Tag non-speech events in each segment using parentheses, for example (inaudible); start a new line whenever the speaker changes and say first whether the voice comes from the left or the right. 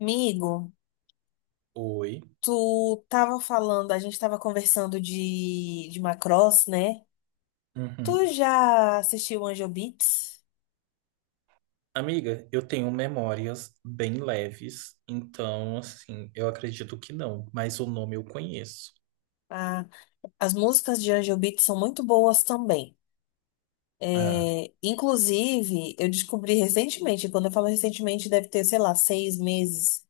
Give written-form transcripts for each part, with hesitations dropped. left: Amigo,
right: Oi.
left: tu tava falando, a gente tava conversando de Macross, né?
right: Uhum.
left: Tu já assistiu Angel Beats?
right: Amiga, eu tenho memórias bem leves, então, assim, eu acredito que não, mas o nome eu conheço.
left: Ah, as músicas de Angel Beats são muito boas também.
right: Ah.
left: É, inclusive, eu descobri recentemente, quando eu falo recentemente, deve ter, sei lá, seis meses,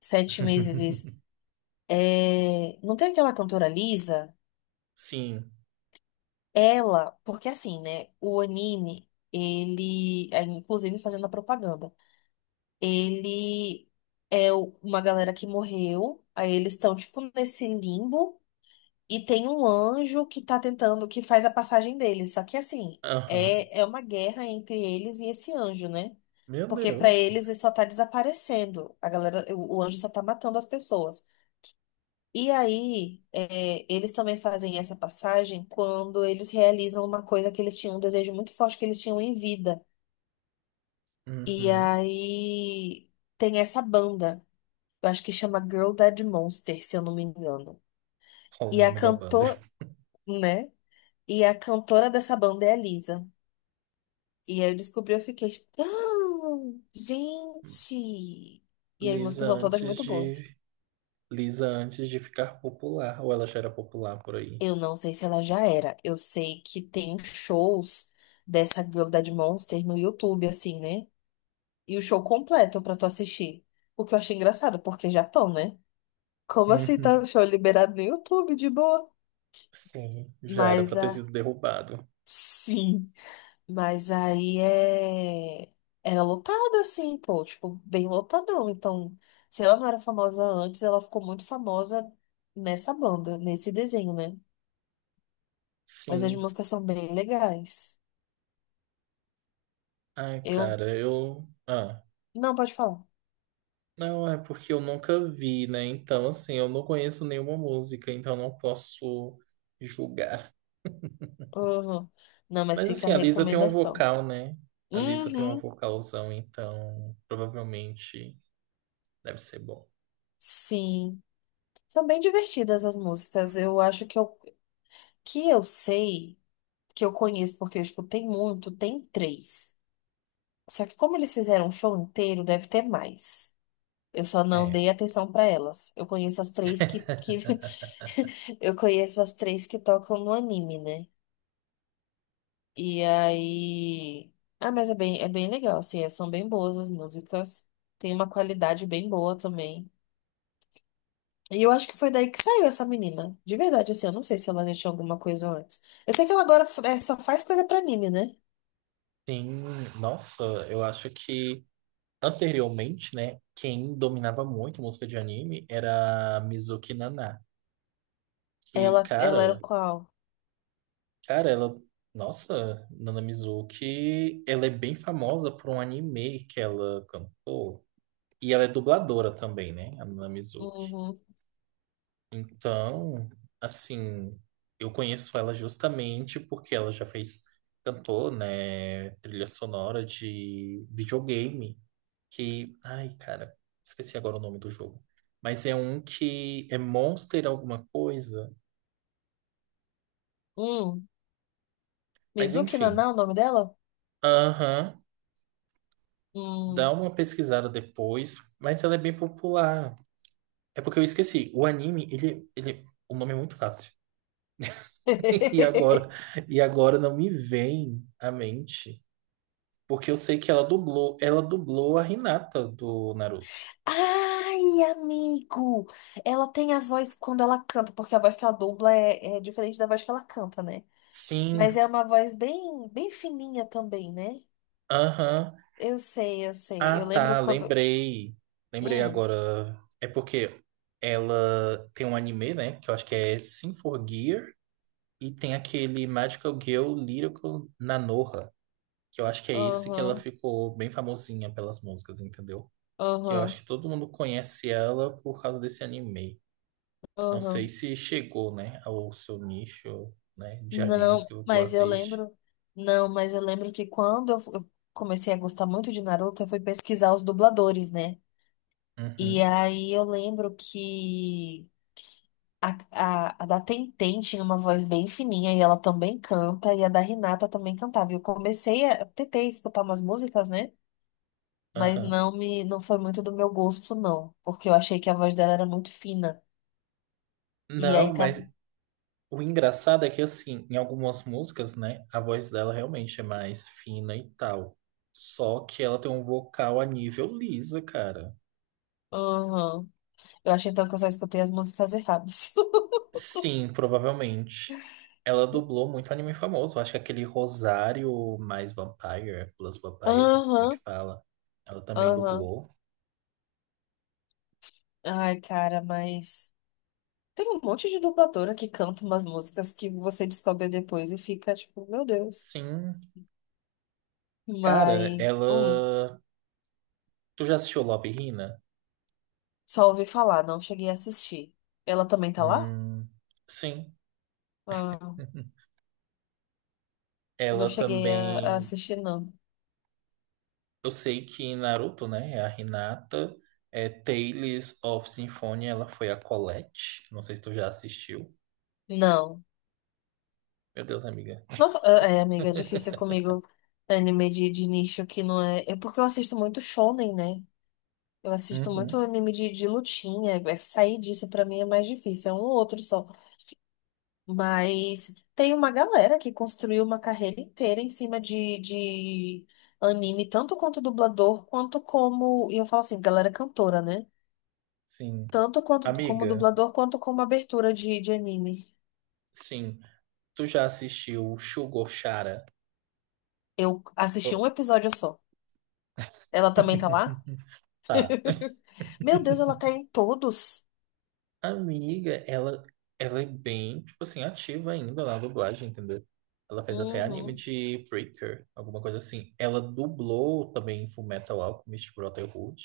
left: sete meses isso.
right: (laughs)
left: É, não tem aquela cantora Lisa?
right: Sim.
left: Ela, porque assim, né? O anime, ele, inclusive fazendo a propaganda. Ele uma galera que morreu, aí eles estão, tipo, nesse limbo, e tem um anjo que tá tentando, que faz a passagem deles. Só que, assim,
right: Aham.
left: é uma guerra entre eles e esse anjo, né?
right: Meu
left: Porque pra
right: Deus.
left: eles ele só tá desaparecendo. A galera, o anjo só tá matando as pessoas. E aí, eles também fazem essa passagem quando eles realizam uma coisa que eles tinham, um desejo muito forte que eles tinham em vida. E
right: Uhum.
left: aí tem essa banda. Eu acho que chama Girl Dead Monster, se eu não me engano.
right: Qual o
left: E a
right: nome da banda?
left: cantora, né? E a cantora dessa banda é a Lisa. E aí eu descobri, eu fiquei. "Ah, gente! E as
right: Lisa
left: músicas são todas
right: antes
left: muito boas.
right: de. Lisa antes de ficar popular, ou ela já era popular por aí?
left: Eu não sei se ela já era. Eu sei que tem shows dessa Girl Dead Monster no YouTube, assim, né? E o show completo pra tu assistir. O que eu achei engraçado, porque é Japão, né? Como assim tá
right: Uhum.
left: o show liberado no YouTube, de boa?
right: Sim, já era
left: Mas
right: pra ter
left: a.
right: sido derrubado.
left: Sim. Mas aí é... era lotada, assim, pô, tipo, bem lotadão. Então, se ela não era famosa antes, ela ficou muito famosa nessa banda, nesse desenho, né? Mas as
right: Sim.
left: músicas são bem legais.
right: Ai,
left: Eu.
right: cara, eu. Ah.
left: Não, pode falar.
right: Não, é porque eu nunca vi, né? Então, assim, eu não conheço nenhuma música, então não posso julgar.
left: Uhum. Não, mas
right: Mas,
left: fica a
right: assim, a Lisa tem um
left: recomendação.
right: vocal, né? A Lisa tem um
left: Uhum.
right: vocalzão, então provavelmente deve ser bom.
left: Sim. São bem divertidas as músicas. Eu acho que eu sei, que eu conheço porque eu escutei muito, tem três. Só que como eles fizeram um show inteiro, deve ter mais. Eu só não
right: É.
left: dei atenção pra elas. Eu conheço as três que... (laughs)
right: (laughs)
left: Eu conheço as três que tocam no anime, né? E aí... Ah, mas é bem legal, assim. São bem boas as músicas. Tem uma qualidade bem boa também. E eu acho que foi daí que saiu essa menina. De verdade, assim. Eu não sei se ela já tinha alguma coisa antes. Eu sei que ela agora só faz coisa pra anime, né?
right: Sim, nossa, eu acho que anteriormente, né, quem dominava muito música de anime era a Mizuki Naná. Que,
left: Ela era
right: cara.
left: qual?
right: Cara, ela. Nossa, Nana Mizuki, ela é bem famosa por um anime que ela cantou. E ela é dubladora também, né? A Nana Mizuki.
left: Uhum.
right: Então, assim, eu conheço ela justamente porque ela já fez, cantou, né? Trilha sonora de videogame. Que. Ai, cara, esqueci agora o nome do jogo. Mas é um que é Monster alguma coisa.
left: Hum.
right: Mas
left: Mizuki
right: enfim.
left: Naná, o nome dela?
right: Aham. Dá
left: Hum.
right: uma pesquisada depois, mas ela é bem popular. É porque eu esqueci. O anime, ele, o nome é muito fácil. (laughs) E agora,
left: (laughs)
right: e agora não me vem à mente, porque eu sei que ela dublou a Hinata do Naruto.
left: Ai, amigo! Ela tem a voz quando ela canta, porque a voz que ela dubla é diferente da voz que ela canta, né?
right: Sim,
left: Mas é uma voz bem, bem fininha também, né?
right: aham.
left: Eu sei, eu sei.
right: Ah,
left: Eu lembro
right: tá,
left: quando.
right: lembrei. Lembrei
left: Hum,
right: agora. É porque ela tem um anime, né, que eu acho que é Sin for Gear e tem aquele Magical Girl Lyrical Nanoha. Que eu acho que é esse que ela
left: aham,
right: ficou bem famosinha pelas músicas, entendeu? Que eu
left: aham,
right: acho que todo mundo conhece ela por causa desse anime. Não sei
left: aham.
right: se chegou, né, ao seu nicho, né, de animes
left: Não,
right: que tu
left: mas eu
right: assiste.
left: lembro. Não, mas eu lembro que quando eu eu comecei a gostar muito de Naruto, eu fui pesquisar os dubladores, né? E
right: Uhum,
left: aí eu lembro que a da Tenten tinha uma voz bem fininha e ela também canta, e a da Renata também cantava. E eu comecei a, tentei escutar umas músicas, né? Mas
right: aham.
left: não me, não foi muito do meu gosto, não, porque eu achei que a voz dela era muito fina. E
right: Não,
left: aí tava.
right: mas o engraçado é que, assim, em algumas músicas, né, a voz dela realmente é mais fina e tal. Só que ela tem um vocal a nível Lisa, cara.
left: Aham. Eu achei então que eu só escutei as músicas erradas. (laughs)
right: Sim, provavelmente. Ela dublou muito anime famoso. Acho que aquele Rosário mais Vampire, Plus Vampire, não sei como é que
left: Aham,
right: fala. Ela também
left: aham.
right: dublou.
left: Ai, cara, mas. Tem um monte de dubladora que canta umas músicas que você descobre depois e fica tipo, meu Deus.
right: Sim. Cara,
left: Mas. Hum.
right: ela. Tu já assistiu Love, Hina?
left: Só ouvi falar, não cheguei a assistir. Ela também tá lá?
right: Hum, sim.
left: Ah,
right: (laughs)
left: não
right: Ela
left: cheguei a
right: também.
left: assistir, não.
right: Eu sei que em Naruto, né? é A Hinata. É Tales of Symphonia, ela foi a Colette. Não sei se tu já assistiu.
left: Não.
right: Meu Deus, amiga.
left: Nossa, amiga, é difícil comigo anime de nicho que não é. É porque eu assisto muito shonen, né? Eu assisto muito
right: Uhum,
left: anime de lutinha. É, sair disso pra mim é mais difícil, é um ou outro só. Mas tem uma galera que construiu uma carreira inteira em cima de anime, tanto quanto dublador, quanto como. E eu falo assim, galera cantora, né?
right: sim.
left: Tanto quanto como
right: Amiga.
left: dublador quanto como abertura de anime.
right: Sim. Tu já assistiu Sugar Chara?
left: Eu assisti um
right: Oh,
left: episódio só. Ela também tá lá?
right: (laughs) Tá.
left: (laughs) Meu Deus, ela tá em todos.
right: Amiga, ela, ela é bem, tipo assim, ativa ainda na dublagem, entendeu? Ela fez até anime
left: Uhum.
right: de Breaker, alguma coisa assim. Ela dublou também em Fullmetal Alchemist Brotherhood.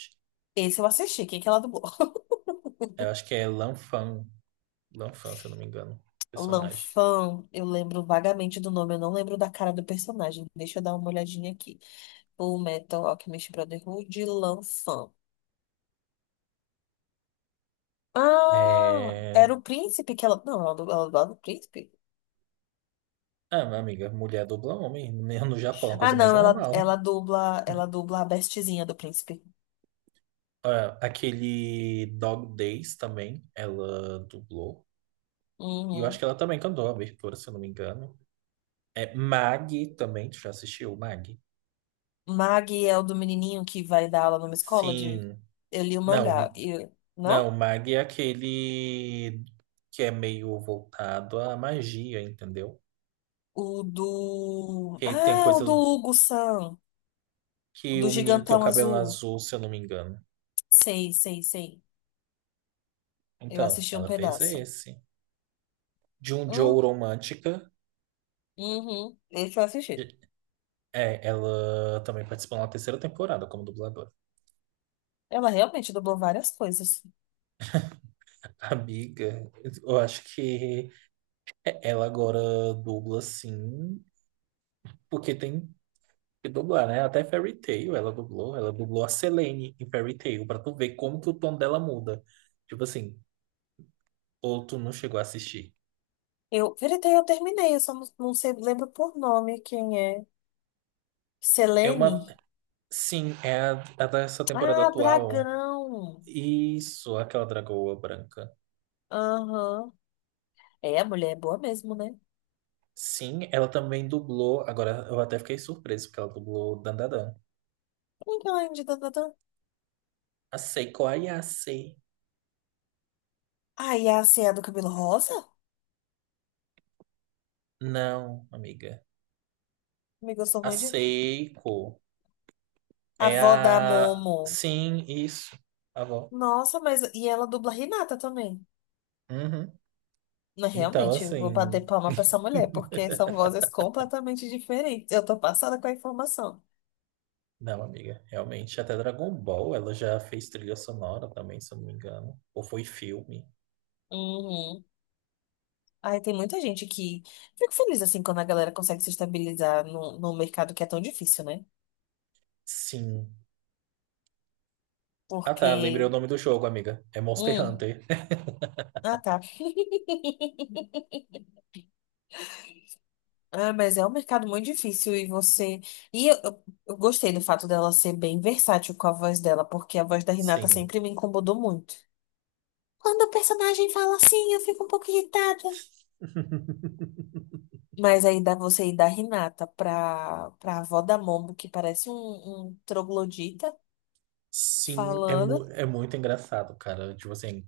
left: Esse eu assisti. Quem que ela dublou? (laughs)
right: Eu acho que é Lanfan, Lanfan, se eu não me engano, personagem.
left: Lanfan, eu lembro vagamente do nome, eu não lembro da cara do personagem. Deixa eu dar uma olhadinha aqui. O Metal Alchemist Brotherhood, Lanfan. Ah,
right: É...
left: era o príncipe que ela. Não, ela dubla o príncipe.
right: Ah, minha amiga, mulher dubla homem, né, no Japão, é uma
left: Ah,
right: coisa mais
left: não, ela,
right: normal.
left: ela dubla a bestezinha do príncipe.
right: Ah, aquele Dog Days também, ela dublou. E eu acho
left: Uhum.
right: que ela também cantou a abertura, se eu não me engano. É Mag também, tu já assistiu Mag?
left: Mag é o do menininho que vai dar aula numa escola de.
right: Sim.
left: Eu li o
right: Não,
left: mangá. E...
right: não,
left: Não?
right: Mag é aquele que é meio voltado à magia, entendeu?
left: O do.
right: Que tem a
left: Ah, o
right: coisa
left: do Hugo-san. O
right: que
left: do
right: o menino tem o
left: Gigantão
right: cabelo
left: Azul.
right: azul, se eu não me engano.
left: Sei, sei, sei. Eu
right: Então,
left: assisti um
right: ela fez
left: pedaço.
right: esse. De um
left: Hum,
right: Joe Romântica,
left: uhum. Esse eu assisti.
right: é, ela também participou na terceira temporada como dubladora.
left: Ela realmente dublou várias coisas.
right: Amiga, eu acho que ela agora dubla sim, porque tem que dublar, né? Até Fairy Tail ela dublou a Selene em Fairy Tail, pra tu ver como que o tom dela muda. Tipo assim, ou tu não chegou a assistir.
left: Eu, Veritei, eu terminei, eu só não, não sei, lembro por nome quem é.
right: É uma.
left: Selene?
right: Sim, é a dessa temporada
left: Ah,
right: atual.
left: Dragão.
right: Isso, aquela dragoa branca.
left: Aham. É, a mulher é boa mesmo, né?
right: Sim, ela também dublou. Agora eu até fiquei surpreso, porque ela dublou Dandadan. A Seiko Ayase.
left: Ai, a Cia do cabelo rosa?
right: Não, amiga.
left: Amiga, eu sou
right: A
left: ruim de...
right: Seiko.
left: A
right: É
left: avó da
right: a.
left: Momo.
right: Sim, isso. A avó.
left: Nossa, mas... E ela dubla Renata também.
right: Uhum.
left: Mas
right: Então,
left: realmente, vou bater
right: assim.
left: palma pra essa mulher, porque são vozes completamente diferentes. Eu tô passada com a informação.
right: Não, amiga, realmente. Até Dragon Ball, ela já fez trilha sonora também, se eu não me engano. Ou foi filme?
left: Uhum. Ai, tem muita gente que... Fico feliz, assim, quando a galera consegue se estabilizar num mercado que é tão difícil, né?
right: Sim. Ah, tá. Lembrei o
left: Porque...
right: nome do jogo, amiga. É Monster
left: Hum.
right: Hunter. (laughs)
left: Ah, tá. (laughs) Ah, mas é um mercado muito difícil e você. E eu gostei do fato dela ser bem versátil com a voz dela, porque a voz da Renata
right: Sim.
left: sempre me incomodou muito. Quando o personagem fala assim, eu fico um pouco irritada.
right: (laughs)
left: Mas aí dá você ir da Renata pra avó da Momo, que parece um troglodita,
right: Sim, é, mu
left: falando.
right: é muito engraçado, cara. Tipo assim,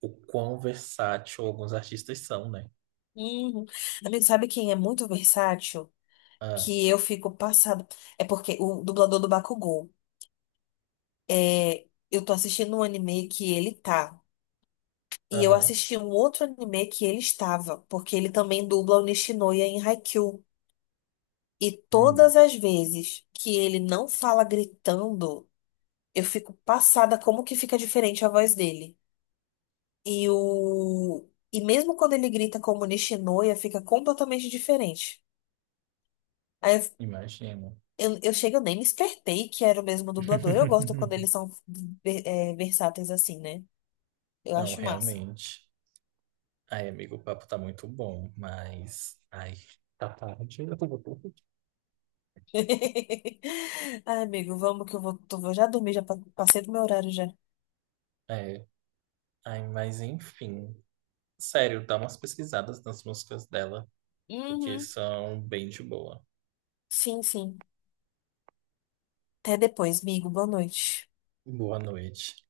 right: o quão versátil alguns artistas são, né?
left: Hum. Amigo, sabe quem é muito versátil?
right: Ah,
left: Que eu fico passada. É porque o dublador do Bakugou. É, eu tô assistindo um anime que ele tá. E eu
right: aham.
left: assisti um outro anime que ele estava, porque ele também dubla o Nishinoya em Haikyuu. E
right: Hum,
left: todas as vezes que ele não fala gritando, eu fico passada como que fica diferente a voz dele. E mesmo quando ele grita como Nishinoya, fica completamente diferente. Aí eu,
right: imagino.
left: eu, eu chego, eu nem me espertei que era o mesmo dublador. Eu gosto quando
right: (laughs)
left: eles são versáteis assim, né? Eu
right: Não,
left: acho massa.
right: realmente. Ai, amigo, o papo tá muito bom, mas. Ai, tá tarde. Eu vou dormir. (laughs)
left: (laughs) Ai, amigo, vamos que eu vou já dormir, já passei do meu horário já.
right: É, ai, mas enfim. Sério, dá umas pesquisadas nas músicas dela, porque
left: Uhum.
right: são bem de boa.
left: Sim, sim. Até depois, amigo. Boa noite.
right: Boa noite.